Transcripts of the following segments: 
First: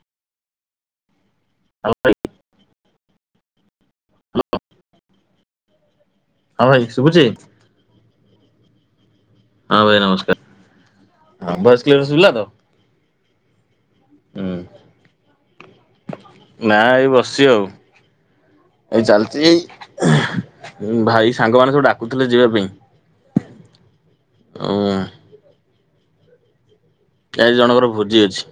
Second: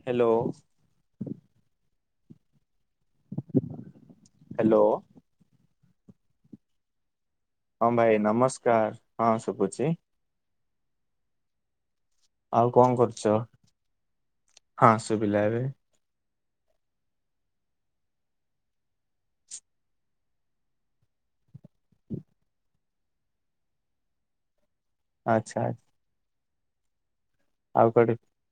Hello. ହଁ ଭାଇ। Hello. ହଁ ଭାଇ ଶୁଭୁଚି? ହଁ ଭାଇ ନମସ୍କାର ହଁ। ହଁ ଶୁଭୁଛି ଭାଇ ନମସ୍କାର। ହଁ ଭଏସ୍ କ୍ଲିୟର ସୁଭିଲାତ? ଆଉ କଣ କରୁଚ? ହୁଁ ହଁ ଶୁଭିଲା ଏବେ। ନା ଏଇ ବସିଚି ଆଉ। ଏଇ ଚାଲିଚି ଏଇ ଭାଇ ସାଙ୍ଗମାନେ ସବୁ ଡାକୁଥିଲେ ଯିବା ପାଇଁ। ଆଉ ଆଚ୍ଛା। କି ଆଜି ଆଉ ଜଣଙ୍କର କୁଆଡେ ଭୋଜି ଅଛି।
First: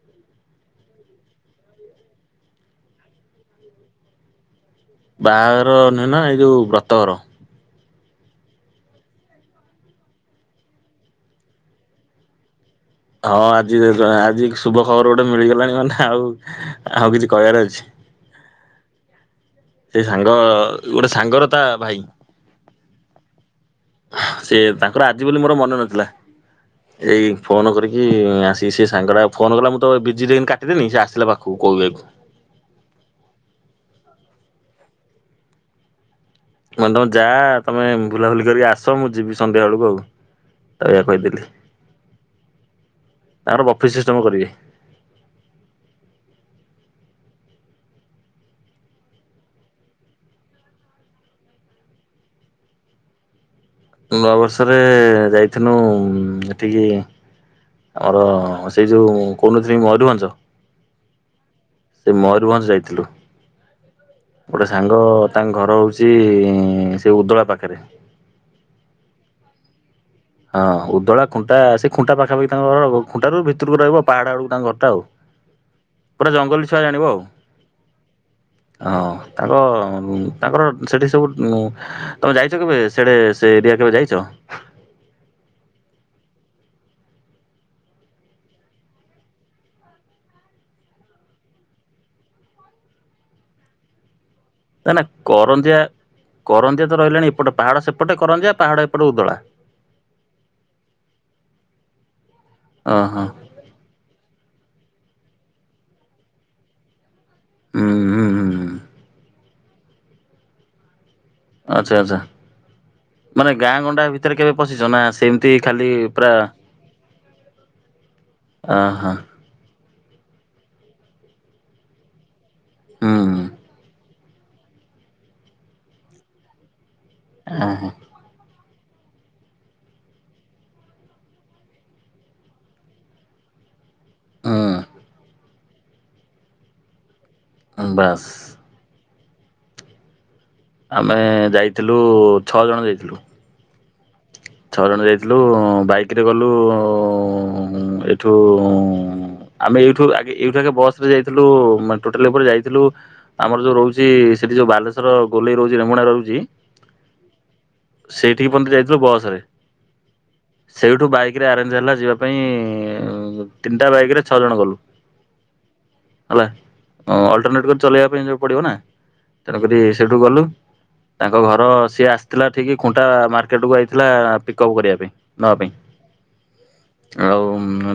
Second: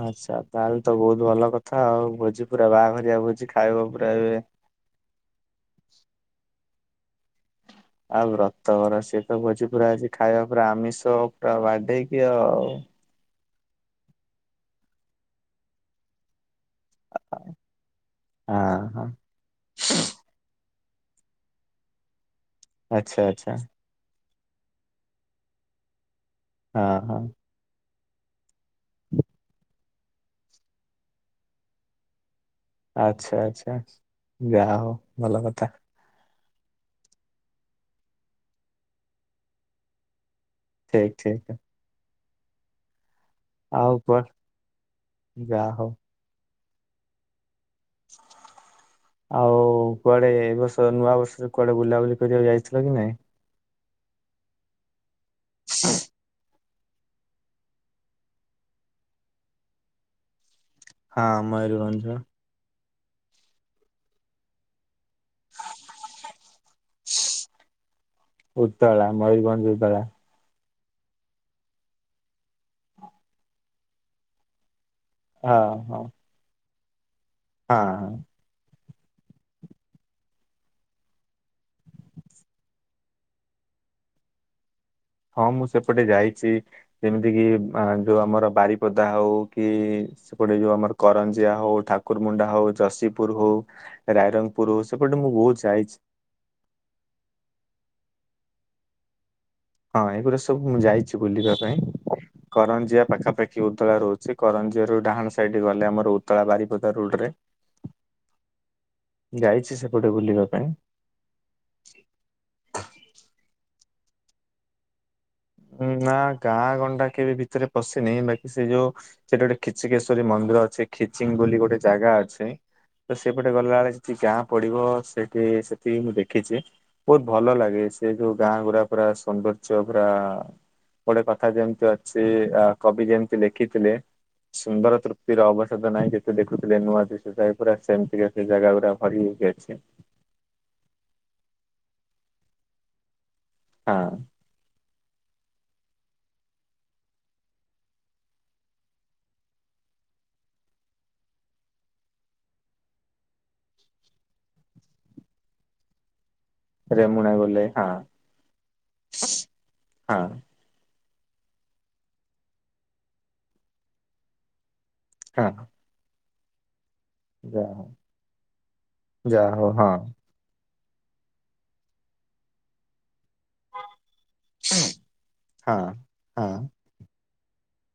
ଆଚ୍ଛା। ତା ହେଲେ ତ ବହୁତ ଭଲ କଥା ଆଉ ଭୋଜି ପୁରା ବାହାଘରିଆ ଭୋଜି ଖାଇବ ପୁରା ଏବେ। ବାହାଘର ନୋହେଁ ନା ଏଇ ଯୋଉ ବ୍ରତଘର। ଆଉ ବ୍ରତଘର ସିଏ ତ ଭୋଜି ପୁରା ଆଜି ଖାଇବା ପୁରା ଆମିଷ ପୁରା ବାଡେଇକି ଆଉ। ହଁ ଆଜି ଆଜି ଶୁଭ ଖବର ଗୋଟେ ମିଳିଗଲାଣି ମାନେ ଆଉ ଆଉ କିଛି କହିଆର ଅଛି? ହଁ ହଁ। ସେ ସାଙ୍ଗ ଗୋଟେ ସାଙ୍ଗର ତା ଭାଇ। ଆଚ୍ଛା ଆଚ୍ଛା। ସେ ତାଙ୍କର ଆଜି ବୋଲି ମୋର ମନ ନଥିଲା। ହଁ ହଁ ଏଇ ଫୋନ କରିକି ଆସିକି ସେ ସାଙ୍ଗଟା ଫୋନ କଲା ମୁଁ ତ ବିଜି ରେ କାଟିଦେନି ସେ ଆସିଲା ପାଖକୁ କହିବାକୁ। ଆଚ୍ଛା ଆଚ୍ଛା ଯାହା ହଉ ଭଲ କଥା। ମୁଁ କହିନି ତମେ ଯା ତମେ ବୁଲାବୁଲି କରିକି ଆସ ମୁଁ ଯିବି ସନ୍ଧ୍ୟା ବେଳକୁ ଆଉ। ଏଇଆ ଠିକ କହିଥିଲି। ଠିକ ଆଉ ସିଷ୍ଟମ କଣ କରିବେ ଯାହା ହଉ। [inaudible] ଆଉ କୁଆଡେ ଏ ବର୍ଷ ନୂଆ ବର୍ଷରେ କୁଆଡେ ବୁଲାବୁଲି କରିବାକୁ ଯାଇଥିଲ କି ନାଇଁ? ନୂଆବର୍ଷରେ ଯାଇଥିନୁ ଏଠିକି ଆମର ସେଇ ଯେଉଁ କହୁନଥିଲି କି ମୟୂରଭଞ୍ଜ। ହଁ ମୟୁରଭଞ୍ଜ। ରଭଞ୍ଜ ଯାଇଥିଲୁ। ଗୋଟେ ସାଙ୍ଗ ତାଙ୍କ ଘର ହଉଛି ସେଇ ଉଦଳା ପାଖରେ। ଉଦଳା ମୟୂରଭଞ୍ଜ ଉଦଳା। ହଁ ଉଦଳା ଖୁଣ୍ଟା ସେ ଖୁଣ୍ଟା ପାଖାପାଖି ତାଙ୍କ ଘର ଖୁଣ୍ଟାରୁ ଭିତରକୁ ରହିବ ପାହାଡ ବେଳକୁ ତାଙ୍କ ଘରଟା ଆଉ। ହଁ ହଁ। ପୁରା ଜଙ୍ଗଲି ଛୁଆ ଜାଣିବ ଆଉ। ହଁ। ହଁ ତାଙ୍କ ତାଙ୍କର ସେଠି ସବୁ ତମେ ଯାଇଛ କେବେ ସିଆଡେ ସେ ଏରିଆ କେବେ ଯାଇଛ? ହଁ ମୁଁ ସେପଟେ ଯାଇଛି ଯେମିତି କିି ଅ ଯୋଉ ଆମର ବାରିପଦା ହଉ କି ସେପଟେ ଯୋଉ ଆମର କରଞ୍ଜିଆ ହଉ ଠାକୁରମୁଣ୍ଡା ହଉ ଯଶୀପୁର ହଉ ରାଇରଙ୍ଗ ପରୁ ନା ନା ସେପଟେ ମୁଁ ବହୁତ କରଞ୍ଜିଆ ଯାଇଛି। କରଞ୍ଜିଆ ତ ରହିଲାଣି ଏପଟେ ପାହାଡ଼ ସେପଟେ କରଞ୍ଜିଆ ପାହାଡ଼ ଏପଟେ ଉଦଳା। ହଁ ଏଇଗୁଡା ସବୁ ମୁଁ ଯାଇଛି ବୁଲିବା ପାଇଁ କରଞ୍ଜିଆ ଓହୋ ପାଖାପାଖ ଏ ଉଦଳା ରହୁଛି କରଞ୍ଜିଆରୁ ଡାହାଣ ସାଇଡ ଗଲେ ଆମର ଉଦଳା ବାରିପଦା ରୋଡରେ। ହୁଁ ହୁଁ ହୁଁ ହୁଁ। ଯାଇଛି ସେପଟେ ବୁଲିବା ପାଇଁ। ଆଚ୍ଛା ଆଚ୍ଛା ମାନେ ଗାଁ ଗଣ୍ଡା ଭିତରେ କେବେ ପଶିଛ ନା ସେମ ନା ଗାଁ ଗଣ୍ଡା କେବେ ଭିତରେ ପଶିନି ବାକି ସେ ଯୋଉ ଅହ ସେଠି ଗୋଟେ ଖିଚିକେଶ୍ୱରୀ ମନ୍ଦିର ଅଛି ଖିଚିଙ୍ଗ ବୋଲି ଗୋଟେ ଜାଗା ଅଛି ତ ହୁଁ ସେପଟେ ଗଲାବେଳେ କି ଗାଁ ପଡିବ ସେଠି ସେତିକି ମୁଁ ଦେଖିଛି ବହୁତ ଭଲ ଅହ ଲାଗେ ସେ ଯୋଉ ଗାଁ ଗୁଡା ପୁରା ସୌନ୍ଦର୍ଯ୍ୟ ପୁରା ଗୋଟେ କଥା ଯେମିତି ଅଛି ଆ କବି ଯେମିତି ଲେଖିଥିଲେ। ହୁଁ ସୁନ୍ଦର ତୃପ୍ତି ର ଅବସାଦ ନାହିଁ ଯେତେ ଦେଖୁଥିଲେ ନୂଆ ଦିଶୁଥାଇ। ପୁରା ବାସ୍ ସେମତିକା ସେ ଜାଗାଗୁରା। ଭରିହେଇକି ଅଛି। ଆମେ ଯାଇଥିଲୁ ଛଅ ଜଣ ଯାଇଥିଲୁ। ହଁ। ଛଅ ଜଣ ଯାଇଥିଲୁ ବାଇକ୍ରେ ଗଲୁ ଏଠୁ ଆମେ ଏଇଠୁ ଆଗେ ଏଇଠୁ ଆଗେ ବସରେ ଯାଇଥିଲୁ ମାନେ ଟୋଟାଲ ଉପରେ ଯାଇଥିଲୁ ଆମର ଯୋଉ ରହୁଛି ସେଠି ଯୋଉ ବାଲେଶ୍ଵର ଗୋଲେଇ ରହୁଛି ରେମୁଣା ରହୁଛି। ରେମୁଣା ଗୋଲାଇ ହଁ ସେଇଠିକି ପର୍ଯ୍ୟନ୍ତ ଯାଇଥିଲୁ ବସରେ। ହଁ। ସେଇଠୁ ବାଇକରେ ଆରେଞ୍ଜ ହେଲା ଯିବା ପାଇଁ ତିନିଟା ବାଇକରେ ଛଅଜଣ ଗଲୁ। ହଁ। ହେଲା ଅ ଅଲଟରନେଟ୍ କରି ଯାହା ଚଲେଇବା ପାଇଁ ଯ ପଡ଼ିବ ନା ଯାହା ହଉ ତେଣୁକରି ହଁ ସେଇଠୁ ଗଲୁ। ତାଙ୍କ ଘର ସିଏ ଆସିଥିଲା ଠିକ ଖୁଣ୍ଟା ମାର୍କେଟକୁ ଆଇଥିଲା ପିକଅପ୍ କରିବା ପାଇଁ। ନବା ପାଇଁ। ହଁ ହଁ ଆଉ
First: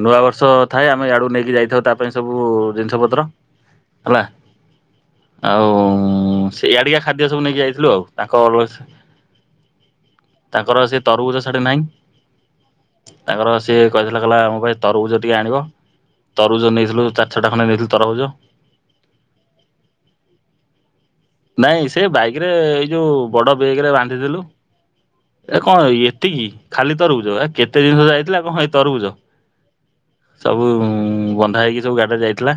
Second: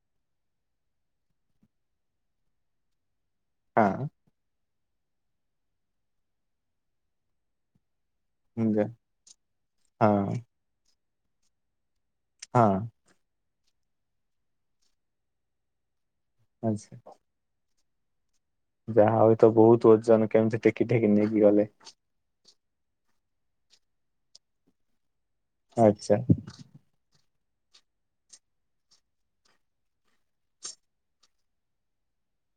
ନୂଆ ବର୍ଷ ଥାଏ ଆମେ ଆଡୁ ନେଇକି ଯାଇଥାଉ ତା ପାଇଁ ସବୁ ଜିନିଷ ପତ୍ର। ହଁ। ହେଲା ଆଉ ସିଆଡ଼ିକିଆ ଖାଦ୍ୟ ସବୁ ନେଇକି ଯାଇଥିଲୁ ଆଉ। ତାଙ୍କ ଯା ହଁ ତାଙ୍କର ସେ ତରଭୁଜ ସାଡେ ନାହିଁ। ହଁ। ତାଙ୍କର ସିଏ କହିଥିଲା କହିଲା ମୋ ପାଇଁ ତରଭୁଜ ଟିକେ ଆଣିବ ତରଭୁଜ ଆଚ୍ଛା। ନେଇଥିଲୁ ଚାର ଚାରି ଛଟା ଖଣ୍ଡେ ନେଇଥିଲୁ ତରଭୁଜ। ଯାହା ହଉ ତ ବହୁତ ଓଜନ କେମିତି ଟେକି ଟେକି ନେଇ ନାଇଁ ସେ ବାଇକରେ ଏଇ ଯୋଉ ବଡ ବେଗରେ ବାନ୍ଧିଦେଲୁ। ଏ କଣ ଆଚ୍ଛା ଏତିକି ଖାଲି ତରଭୁଜ ଏ କେତେ ଜିନିଷ ଯାଇଥିଲା କଣ ଏଇ ତରଭୁଜ। ସବୁ ବନ୍ଧା ହୋଇଇକି ସବୁ ଗାଡ଼ିରେ ଯାଇଥିଲା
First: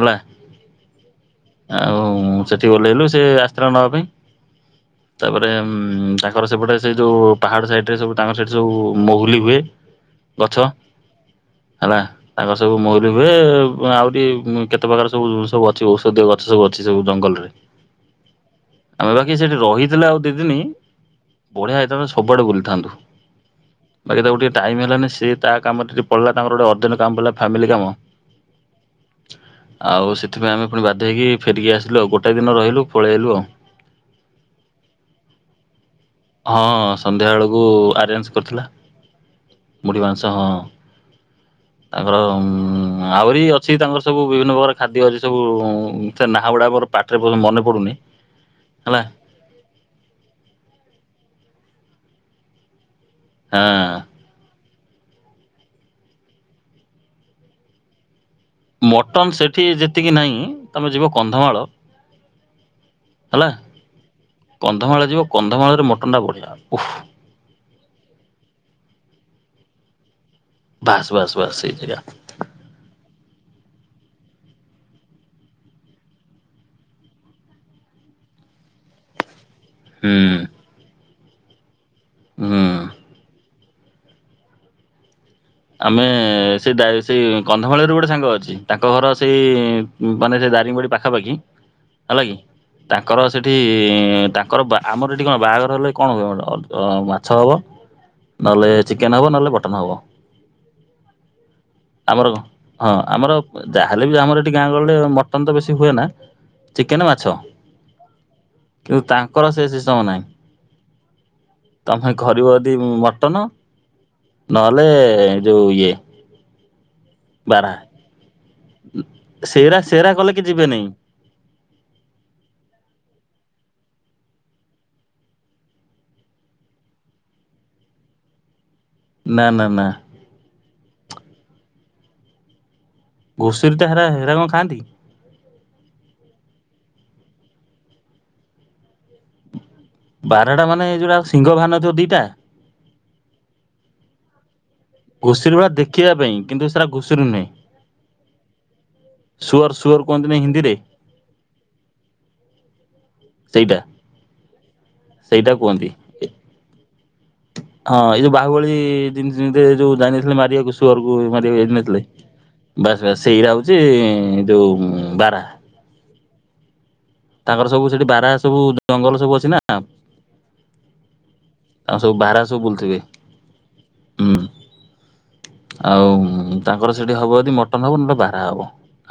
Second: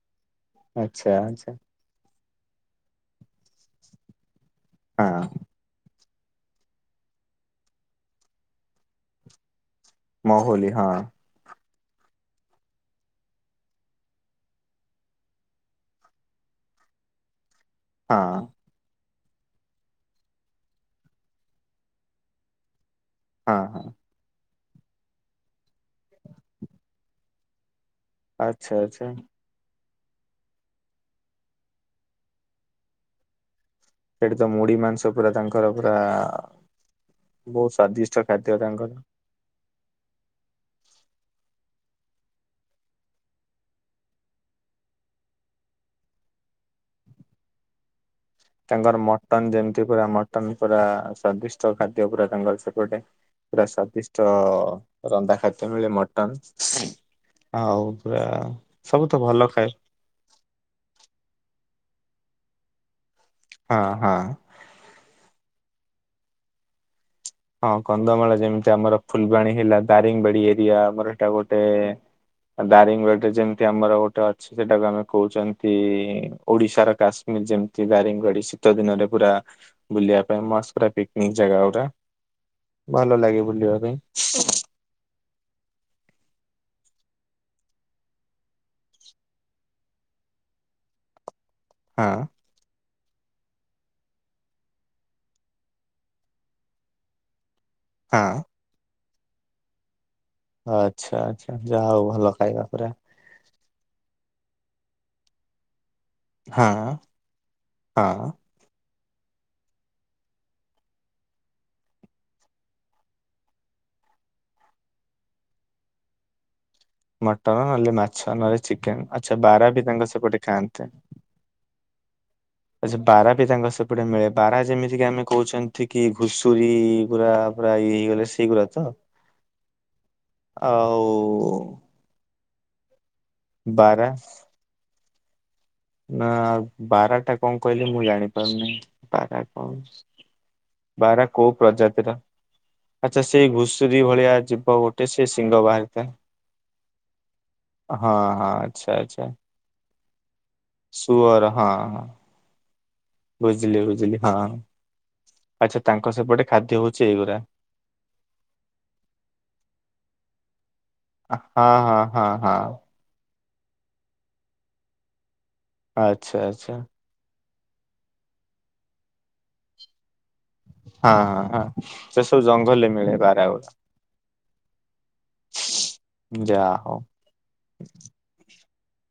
ହେଲା। ଆଚ୍ଛା ଆଚ୍ଛା। ଆଉ ସେଠି ଓଲ୍ହେଇଲୁ ସେ ଆସି ଥିଲା ନବା ପାଇଁ ହଁ ତାପରେ ତାଙ୍କର ସେପଟେ ସେ ଯୋଉ ପାହାଡ ସାଇଡରେ ସବୁ ତାଙ୍କର ସେଇଠି ସବୁ ମହୁଲି ହୁଏ। ଗଛ। ମହୁଲି ହଁ ହେଲା ତାଙ୍କର ସବୁ ମହୁଲି ହୁଏ ଆହୁରି କେତେ ପ୍ରକାର ସବୁ ସବୁ ଅଛି ଔଷଧୀୟ ଗ ସବୁ ଅଛି ସବୁ ଜଙ୍ଗଲରେ। ହଁ। ଆମେ ବାକି ସେଇଠି ରହିଥିଲେ ଆଉ ଦିଦିନି ବଢ଼ିଆ ହେଇଥାତା ସବୁଆଡେ ବୁଲିଥାନ୍ତୁ। ହଁ ହଁ ବାକି ତାକୁ ଟିକେ। ଟାଇମ ହେଲାନି ସିଏ ତା କାମରେ ଟିକେ ପଳେଇଲା ତାଙ୍କର ଗୋଟେ ଅଜେଣ୍ଟ କାମ ପଡିଲା ଫାମିଲ କାମ। ଆଚ୍ଛା ଆଚ୍ଛା। ଆଉ ସେଥିପାଇଁ ଆମେ ପୁଣି ବାଧ୍ୟ ହେଇକି ଫେରିକି ଆସିଲୁ ଆଉ ଗୋଟାଏ ଦିନ ରହିଲୁ ପଳେଇ ଆଇଲୁ ଆଉ। ସେଠି ତ ମୁଢି ମାଂସ ପୁରା ତାଙ୍କର ପୁରା ହଁ ସନ୍ଧ୍ୟା ବେଳକୁ ବହୁତ ସ୍ଵାଦିଷ୍ଟ ଖାଦ୍ୟ ତାଙ୍କର। ମୁଢ଼ି ମାଂସ ହଁ। ତାଙ୍କର ଉ ଆହୁରି ଅଛି ତାଙ୍କର ସବୁ ବିଭିନ୍ନ ପ୍ରକାର ଖାଦ୍ୟ ଅଛି ସବୁ ସେ ନା ଗୁଡା ମୋର ପାଟିରେ ପଶୁନି ମନେ ପଡୁନି। ତାଙ୍କର ହେଲା ମଟନ ଯେମିତି ପୁରା ମଟନ ପୁରା ସ୍ଵାଦିଷ୍ଟ ଖାଦ୍ୟ ପୁରା ତାଙ୍କର ସେପଟେ। ପୂରା ହଁ ସ୍ୱାଦିଷ୍ଟ। ତ ରନ୍ଧା ଖାଦ୍ୟ ମିଳେ ମଟନ ଆଉ ପୁରା। ସବୁ ତ ମଟନ୍ ଭଲ ସେଠି ଖାଏ ଯେତିକି ନାହିଁ ତମେ ଯିବ କନ୍ଧମାଳ ହେଲା। ହଁ ହଁ। କନ୍ଧମାଳ ଯିବ କନ୍ଧମାଳରେ ମଟନ ଟା ବଢିଆ ଓଃ ହଁ କନ୍ଧମାଳ ଯେମିତି ଆମର ଫୁଲବାଣୀ ହେଲା ଦାରିଙ୍ଗବାଡି ଏରିଆ ବାସ୍ ଆମର ଏଇଟା ବାସ୍ ବାସ୍ ଗୋଟେ ସେଇ ଜାଗା ଦାରିଙ୍ଗ ବାଡ଼ି ଯେମିତି ଆମର ଗୋଟେ ଅଛି ସେଟାକୁ ଆମେ କହୁଛନ୍ତି ଓଡିଶାର କାଶ୍ମୀର ଯେମିତି ଦାରିଙ୍ଗବାଡି ଶୀତ ଦିନରେ ପୁରା। ବୁଲିବା ହୁଁ। ପାଇଁ ମସ୍ତ ପୁରା ପିକନିକ ଜାଗା ଗୁରା। ହୁଁ। ଭଲ ଲାଗେ ବୁଲିବା ପାଇଁ। ଆମେ ସେ ଦାରି ସେଇ କନ୍ଧମାଳରେ ଗୋଟେ ସାଙ୍ଗ ଅଛି ତାଙ୍କ ଘର ସେଇ ମାନେ ସେ ଦାରିଙ୍ଗବାଡି ପାଖାପାଖି ହେଲା ହଁ କି। ତାଙ୍କର ସେଠି ତାଙ୍କର ଆମର ଏଠି କଣ ବାହାଘର ହେଲେ କଣ ହବ ମାଛ ହବ। ହଁ। ହାଲୋ ଚିକେନ ହବ ନହେଲେ ମଟନ ହବ। ଆଚ୍ଛା ଆଚ୍ଛା, ଯାହା ହଉ, ଭଲ ଖାଇବା ପୁରା। ଯା ହେଲେ ବି, ଆମର ଏଠି ଗାଁ ଗହଳିରେ ମଟନ ତ ବେଶୀ ହୁଏ ନା। ହଁ ଚିକେନ, ମାଛ, ହଁ କିନ୍ତୁ ତାଙ୍କର ସେ ସିଷ୍ଟମ ନାହିଁ। ତମେ କରିବ ଯଦି, ମଟନ ନହେଲେ ଯଉ ଇଏ। ମଟନ ବାରାହା ନହେଲେ ମାଛ, ନହେଲେ ଚିକେନ। ଆଚ୍ଛା, ବାରାହା ସେରା ବି ସେରା ତାଙ୍କ କଲେ କି ସେପଟେ ଯିବେନି ଖାଆନ୍ତି। ଆଚ୍ଛା, ବାରାହା ବି ତାଙ୍କ ସେପଟେ ମିଳେ। ବାରାହା, ଯେମିତି କି ଆମେ କହୁଛନ୍ତି କି, ଘୁଷୁରୀ ଗୁରା ପୁରା ଇଏ ହେଇଗଲେ ସେ ଗୁରାତ। ନା ନା ନା। ଆଉ। ଘୁଷୁରୀ ତ ହେରା ବାରା ହେରା କଣ ଖାଆନ୍ତି? ନା ବାରାହାଟା କଣ କହିଲେ, ମୁଁ ଜାଣି ପାରୁନି। ବାରା କଣ? ବାରହାଟା ମାନେ ଯଉଟା ବାରା କୋଉ ସିଂହ ଭାରିନଥିବ ପ୍ରଜାତିର ଦିଟା। ଆଚ୍ଛା, ସେଇ ଘୁଷୁରୀ ଭଳିଆ ଯିବ ଗୋଟେ। ସେ ଘୁଷୁରୀ ଶିଙ୍ଗ ଭଳି ବାହାରିଥାଏ ଦେଖିବା ପାଇଁ କିନ୍ତୁ ସେଟା ଘୁଷୁରୀ ନୁହେଁ। ହଁ ହଁ, ଆଚ୍ଛା ଆଚ୍ଛା। [unintelligible] କୁହନ୍ତି ନି ହିନ୍ଦୀରେ। ସୁଅର ହଁ, ସେଇଟା ବୁଝଲି ବୁଝଲି, ହଁ। ସେଇଟା ଆଚ୍ଛା, କୁହନ୍ତି। ତାଙ୍କ ସେପଟେ ଖାଦ୍ୟ ହଉଛି ଏଇଗୁଡା। ହଁ, ଏଇ ବାହୁବଳୀ ଯୋଉ ଜାଇନଥିଲେ ମାରିବାକୁ ସୁୱରକୁ ମାରିବାକୁ ହଁ ଯାଇ ହଁ ନଥିଲେ? ହଁ ହଁ ବାସ୍ ବାସ୍, ସେଇଟା ହେଉଛି ଯେଉଁ ବାରାହା। ଆଚ୍ଛା ଆଚ୍ଛା। ତାଙ୍କର ସବୁ ସେଠି ବାରାହା ସବୁ ଜଙ୍ଗଲ ସବୁ ଅଛି ନା। ହଁ ହଁ ହଁ, ସେ ସବୁ ଜଙ୍ଗଲରେ ମିଳେ ବାରାହା। ହୁଁ। ଆଉ, ଯା ତାଙ୍କର ହଉ ସେଠି ହବ ଯଦି ମ ମଟନ ହବ, ନହେଲେ ବାରାହା ହବ।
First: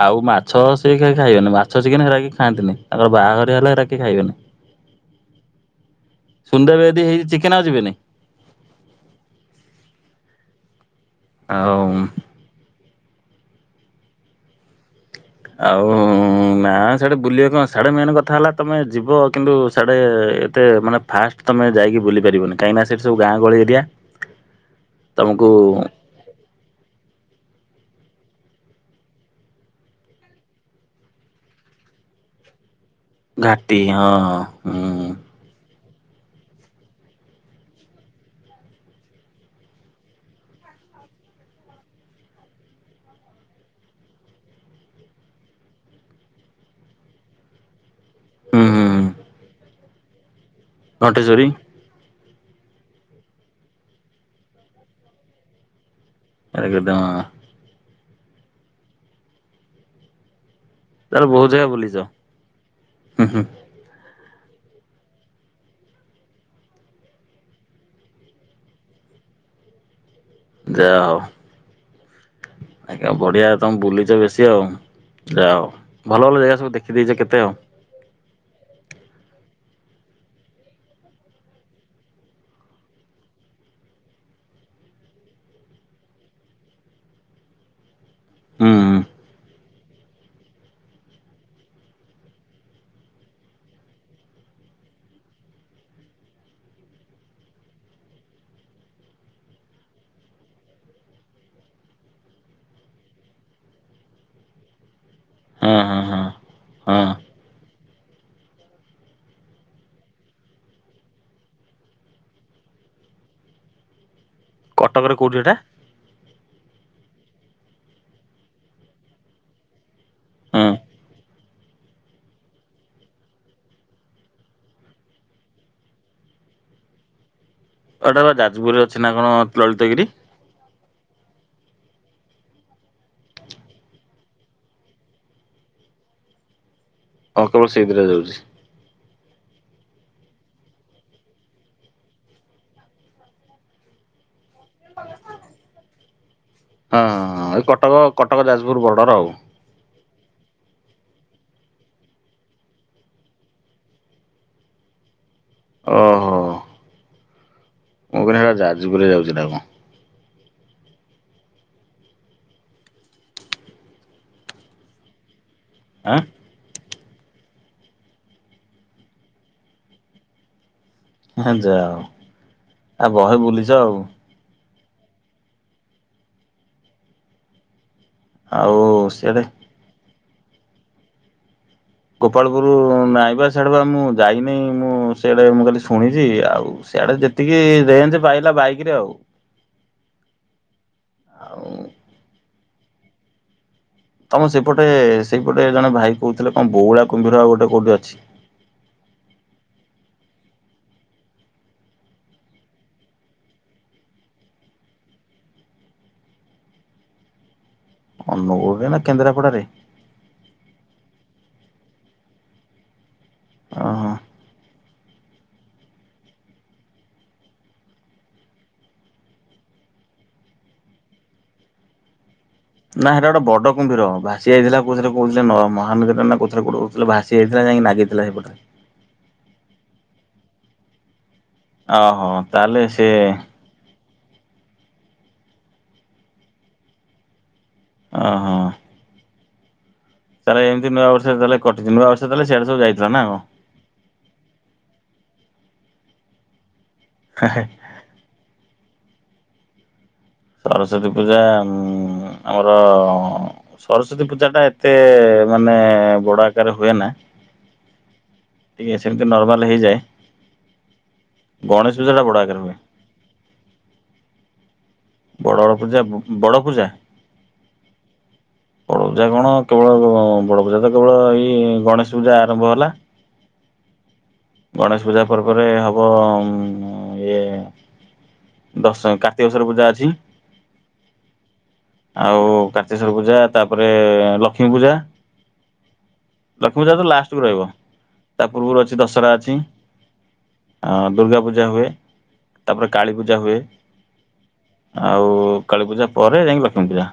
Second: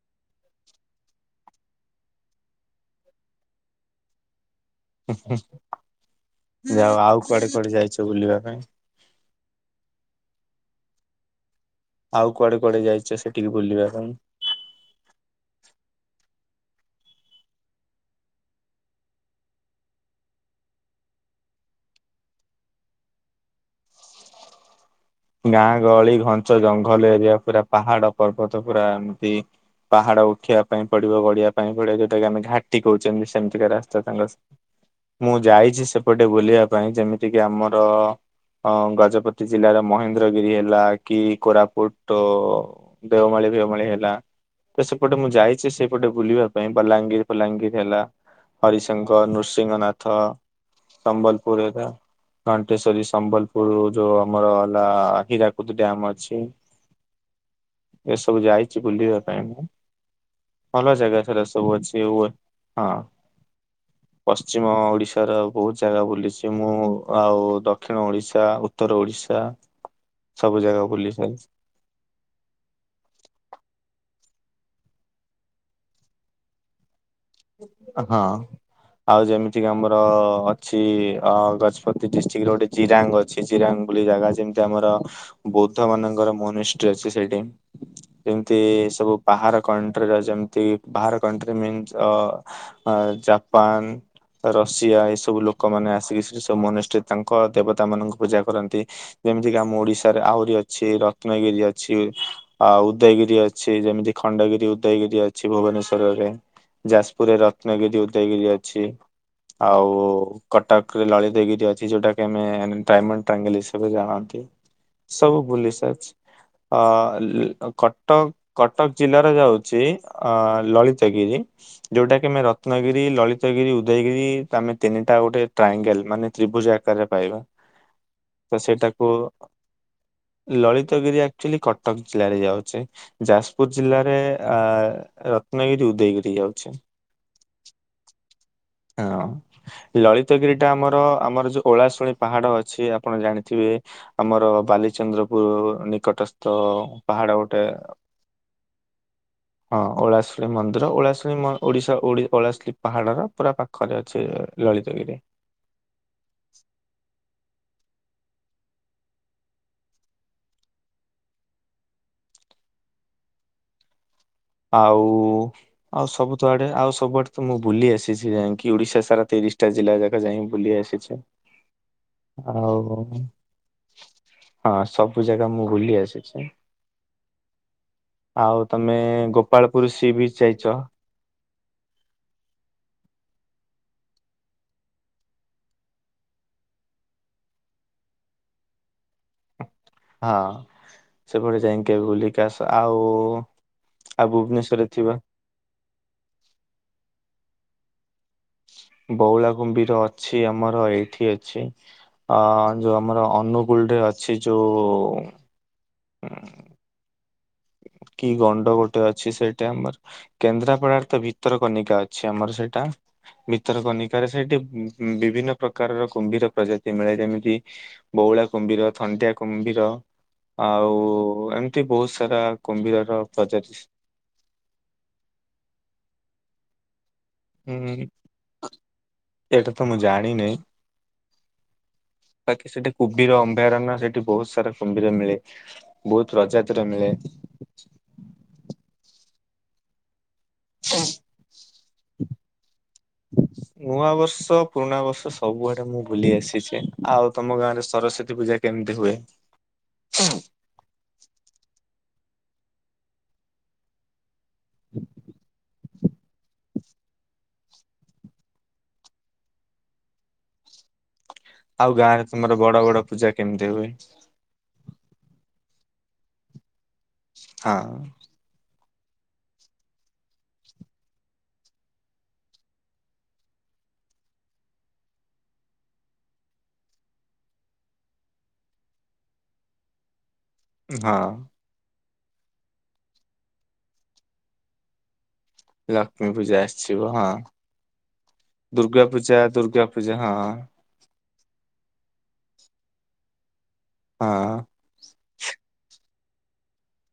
ଆଉ ମାଛ, ସେ କିଏ ଖାଇ ଖାଇବନି ମାଛ ଚିକେନ ସେଗୁରା କେହି ଖାଆନ୍ତିନି। ତାଙ୍କର ବାହାଘର ହେଲେ ଏଇଗୁରା କେହି ଖାଇବେନି। [unintelligible] ସୁନଦେବେ ଯାଉ ଯଦି ହେଇ ଆଉ କୁଆଡେ ଚିକେନ କୁଆଡେ ଯିବେନି ଯାଇଛ ବୁଲିବା ପାଇଁ? ଆଉ ଆଉ କୁଆଡେ କୁଆଡେ ଯାଇଛ ସେଠିକି ବୁଲିବା ପାଇଁ? ଆଉ ନା, ସାଡେ ବୁଲିବା କଣ ସାଡେ ମେନ୍ କଥା। ହେଲା ତମେ ଯିବ କିନ୍ତୁ ସାଡେ ଏତେ ମାନେ ଫାଷ୍ଟ ତମେ ଯାଇକି ବୁଲି ପାରିବନି, କାହିଁକିନା ସେଠି ସବୁ ଗହଳି ଏରିଆ। ତମକୁ ଗାଁ ଗହଳି, ଘଞ୍ଚ ଜଙ୍ଗଲ ଏରିଆ, ପୁରା ପାହାଡ ପର୍ବତ ପୁରା ଏମିତି ପାହାଡ ଉଠିବା ପାଇଁ ପଡିବ, ଗଢିବା ପାଇଁ ପଡିବ, ଯଉଟା କି ଆମେ ଘା ଟି କହୁଛନ୍ତି, ସେମତିକା ଘାଟି ରାସ୍ତା ହଁ ହୁଁ ତାଙ୍କର ଯାଇଛି ସେପଟେ ବୁଲିବା ପାଇଁ, ଯେମିତି କିି ଆମର ଅ ଗଜପତି ଜିଲ୍ଲାର ମହେନ୍ଦ୍ରଗିରି ହେଲା, କି କୋରାପୁଟ ଦେଓମାଳି ଫିଓମାଳି ହେଲା। ତ ସେପଟେ ମୁଁ ଯାଇଛି, ସେଇପଟେ ବୁଲିବା ପାଇଁ। ବଲାଙ୍ଗୀର ଫଲାଙ୍ଗୀର ହେଲା। ହୁଁ ହୁଁ ହରିଶଙ୍କର, ନୃସିଂହନାଥ, ଘଣ୍ଟେଶ୍ଵରୀ ସମ୍ବଲପୁର, ହରିୟା ଘଣ୍ଟେଶ୍ୱରୀ, ସମ୍ବଲପୁର ଯୋଉ ଆମର ହେଲା ହୀରାକୁଦ ଡ୍ୟାମ ଅଛି। [unintelligible] ଏସବୁ ଯାଇଛି ବୁଲିବା ପାଇଁ ମୁଁ। ଭଲ ଜାଗା ସେଇଗୁରା ବହୁତ ଜାଗା ସବୁ ବୁଲିଛ ଅଛି ଓ ଏ ହଁ। ହୁଁ ହୁଁ ପଶ୍ଚିମ ଓଡିଶାର ବହୁତ ଜାଗା ବୁଲିଛି ମୁଁ। ଆଉ ଦକ୍ଷିଣ ଓଡିଶା, ଉତ୍ତର ଓଡ଼ିଶା, ଯାହା ହଉ। ଆଜ୍ଞା ବଢିଆ ତମେ ବୁଲିଛ ବେଶୀ ଆଉ। ଯାହା ହଉ, ଭଲ ଭଲ ଜାଗା ସବୁ ଦେଖିଦେଇଛ କେତେ ଆଉ। ହଁ। ଆଉ ଯେମିତି କି ଆମର ଅଛି ଅ ଗଜପତି ଡିଷ୍ଟ୍ରିକ୍ଟ ର ଗୋଟେ ଜିରାଙ୍ଗ୍ ଅ ଅଛି ଜିରାଙ୍ଗ ବୋଲି ଜାଗା ଯେମିତି ଆମର ବୌଦ୍ଧ ମାନଙ୍କର ମୋନିଷ୍ଟ୍ରୀ ଅଛି ସେଇଠି। ଯେମିତି ହୁଁ ହୁଁ ସବୁ ପାହାର କଣ୍ଟ୍ରି ର ଯେମିତି ପାହାର କଣ୍ଟ୍ରିନ୍ ମିନ୍ସ ଅ ଜାପାନ୍ ରଷିଆ ଏ ସବୁ ଲୋକମାନେ ଆସିକି ସେ ସବୁ ମନୁଷ୍ଠରେ ତାଙ୍କ ଦେବତା ମାନଙ୍କୁ ପୂଜା କରନ୍ତି। ଯେମିତି କି ଆମ ଓଡିଶାରେ ଆହୁରି ଅଛି। ରତ୍ନଗିରି ଅଛି। ଆଉ ଉଦୟଗିରି ଅଛି। ଯେମିତି ଖଣ୍ଡଗିରି ଉଦୟଗିରି ଅଛି ହଁ ହଁ ହଁ। ଭୁବନେଶ୍ୱରରେ। ହଁ ଯାଜପୁରରେ ରତ୍ନଗିରି ଉଦୟଗିରି ଅଛି। ଆଉ କଟକରେ ଲଳିତଗିରି ଅଛି, ଯୋଉଟା କି ଆମେ ଡାଇମଣ୍ଡ ଟ୍ରାଙ୍ଗଲ ହିସାବରେ ଜାଣନ୍ତି। କଟକରେ କୋଉଠି ସବୁ ଏଟା ଭୁଲି ସାରିଛି। ଅ କଟକ କଟକ ଜିଲ୍ଲାର ଯାଉଚି ଅ ହଁ ଲଳିତଗିରି। ଯୋଉଟା କି ଆମେ ରତ୍ନଗିରି, ଲଳିତଗିରି, ଉଦୟଗିରି ଆମେ ତିନିଟା ଗୋଟେ ଟ୍ରାଙ୍ଗେଲ୍ ମାନେ ତ୍ରିଭୁଜ ଆକାରରେ ପାଇବା। ଏଟା ବା ତ ଯାଜପୁରରେ ଅଛି ସେଇଟାକୁ ନା କଣ ଲଳିତଗିରି। ଲଳିତଗିରି ଆକ୍ଚୁଆଲି କଟକ ଜିଲ୍ଲାରେ ଯାଉଚି। ଯାଜପୁର ଜିଲ୍ଲାରେ ଅ ରତ୍ନଗିରି ଉଦୟଗିରି ଯାଉଛି। ହଁ କେବଳ ସେଇ ଦିଟା ଯାଉଚି। ହଁ। ଲଳିତଗିରି ଟା ଆମର ଆମର ଯୋଉ ଓଳାଶୁଣି ପାହାଡ ଅଛି ଆପଣ ଜାଣିଥିବେ। ଆମର ବାଲିଚନ୍ଦ୍ରପୁର ନିକଟସ୍ ହଁଁ ହଁ ହଁ ଏ କଟକ କଟକ ଯାଜପୁର ବର୍ଡର ଆଉ। ହଁ ଓଳାଶୁଣୀ ମନ୍ଦିର ଓଳାଶୁଣି ମ ଓଡ଼ିଶା ଓଡ଼ି ପଳାଶ୍ରୀ ପାହାଡର। ପୁରା ପାଖରେ ଅଛି ଲଳିତଗିରି। ଓହୋ। ମୁଁ କହିଲି ହେରା ଯାଜପୁରରେ ଯାଉଛି ନା କଣ। ଆଉ ଆଉ ଆଁ ସବୁ ଆଡେ ଆଉ ସବୁଆଡେ ମୁଁ ବୁଲି ଆସିଛି ଯାଇଙ୍କି ଓଡ଼ିଶା ସାରା ତିରିଶଟା ଜିଲ୍ଲା ଯାକ ଯାଇଙ୍କି ବୁଲି ଆସିଛି। ହେ ଯାହାହଉ, ଆଉ ଆ ବହେ ବୁଲିଛ ଆଉ। ହଁ ସବୁ ଜାଗା ମୁଁ ବୁଲି ଆସିଛି। ଆଉ ତମେ ଗୋପାଳପୁର ସି ବିଚ୍ ଯାଇଛ? ଗୋପାଳପୁର ନାଇଁବା ସେଆଡ଼େ ବା ମୁଁ ଯାଇନି ମୁଁ ସେଆଡେ ମୁଁ କାଲି ଶୁଣିଚି ଆଉ ସେଆଡେ ଯେ ଟିକେ ରେଞ୍ଜ ପାଇଲା ବାଇକ ରେ ଆଉ। ଟି ହଁ ସେପଟେ ଆଉ ଯାଇକି କେବେ ବୁଲିକି ଆସ ଆଉ ଆଉ ତମ ସେପଟେ ଭୁବନେଶ୍ଵରରେ ଥିବା ସେଇପଟେ ଜଣେ ଭାଇ କହୁଥିଲେ କଣ ବଉଳା କୁମ୍ଭୀର ଆଉ ଗୋଟେ କୋଉଠି ଅଛି? ବଉଳା କୁମ୍ଭୀର ଅଛି ଆମର ଏଇଠି ଅଛି। ଅ ଯୋଉ ଆମର ଅନୁଗୁଳ ରେ ଅଛି ଯୋଉ ହଁ। କି ଗଣ୍ଡ ଅନୁଗୁଳରେ ନା ଗୋଟେ ଅଛି କେନ୍ଦ୍ରାପଡାରେ ସେଇଟା ଆମର କେନ୍ଦ୍ରାପଡାରେ ତ ଭିତରକନିକା ଅଛି ଆମର ସେଇଟା। ଓହୋ। ଭିତରକନିକାରେ ସେଇଠି ବି ବିଭିନ୍ନ - - ପ୍ରକାରର କୁମ୍ଭୀର ପ୍ରଜାତି ମିଳେ ଯେମିତି ବଉଳା କୁମ୍ଭୀର ଥଣ୍ଟିଆ କୁମ୍ଭୀର ଆଉ ଏମିତି ବହୁତ୍ ସାରା ନା କୁମ୍ଭୀରର ହେଇଟା ଗୋଟେ ପ୍ରଜାତି ବଡ କୁମ୍ଭିର ବା - - ସିଏ ହେଇଥିଲା କହୁଥିଲେ କହୁଥିଲେ ମହା ନଦୀ କଉଥିରେ କହୁଥିଲେ ଭାସି ଆଇଥିଲା ଯାଇକି ହୁଁ ନାଗିଥିଲା ସେପଟେ ରେ ଏଇଟା ତ ମୁଁ ଜାଣିନି ଓହୋ ବାକି ତାହେଲେ ସେଟି ସେ କୁବିର - - ଅଭୟାରଣ୍ୟ ସେଠି ବହୁତ୍ ସାରା କୁମ୍ଭୀର ମିଳେ ବହୁତ୍ ପ୍ରଜାତିରେ ମିଳେ ଆହ। ତାହେଲେ ଏମିତି ନୂଆବର୍ଷ ତାହେଲେ କଟିଛି ନୂଆ ବର୍ଷରେ ତା ହେଲେ ସେଆଡେ ସବୁ ଯାଇଥିଲ ନା କଣ? ନୂଆ ବର୍ଷ ପୁରୁଣା ବର୍ଷ ସବୁଆଡେ ମୁଁ ଭୁଲି ଆସିଛି। ଆଉ ହେ ତମ ହେ। ଗାଁ ରେ ସରସ୍ଵତୀ ପୂଜା କେମିତି ହୁଏ? ସରସ୍ଵତୀ ପୂଜା ଆମର ସରସ୍ଵତୀ ପୂଜା ଟା ଏତେ ମାନେ ବଡ ଆକାରରେ ହୁଏ ନାହିଁ ଇଏ ସେମିତି ନର୍ମାଲ ହେଇଯାଏ। ଆଉ ଗଣେଶ ଗାଁ ପୂଜାଟା ରେ ବଡ଼ ତୁମର ଆକାରରେ ହୁଏ। ବଡ ବଡ ପୂଜା କେମିତି ହୁଏ? ବଡ଼ ବଡ଼ ପୂଜା କୁ ବଡ ପୂଜା? ହଁ। ବଡ଼ ପୂଜା କଣ କେବଳ ବଡ଼ ପୂଜା ତ କେବଳ ଏଇ ଗଣେଶ ପୂଜା ଆରମ୍ଭ ହେଲା। ଗଣେଶ ପୂଜା ପରେ ପରେ ହବ ଇଏ ଦଶ କାର୍ତ୍ତିକେଶ୍ଵର ପୂଜା ଅଛି। ହଁ। ଆଉ କାର୍ତ୍ତିେକେଶ୍ଵର ପୂଜା ତାପରେ ଲକ୍ଷ୍ମୀ ପୂଜା। ଲକ୍ଷ୍ମୀ ଲକ୍ଷ୍ମୀ ପୂଜା ତ ଆସିବ ହଁ ଲାଷ୍ଟକୁ ରହିବ ତା ପୂର୍ବରୁ ଅଛି ଦୁର୍ଗା ଦଶହରା ପୂଜା ଅଛି। ଦୁର୍ଗା ପୂଜା ହଁ ହଁ। ଅ ଦୁର୍ଗା ପୂଜା ହୁଏ ତାପରେ କାଳୀପୂଜା ହୁଏ। ହଁ। ଆଉ କାଳୀ ପୂଜା ପରେ ଯାଇକି ଲକ୍ଷ୍ମୀ ପୂଜା।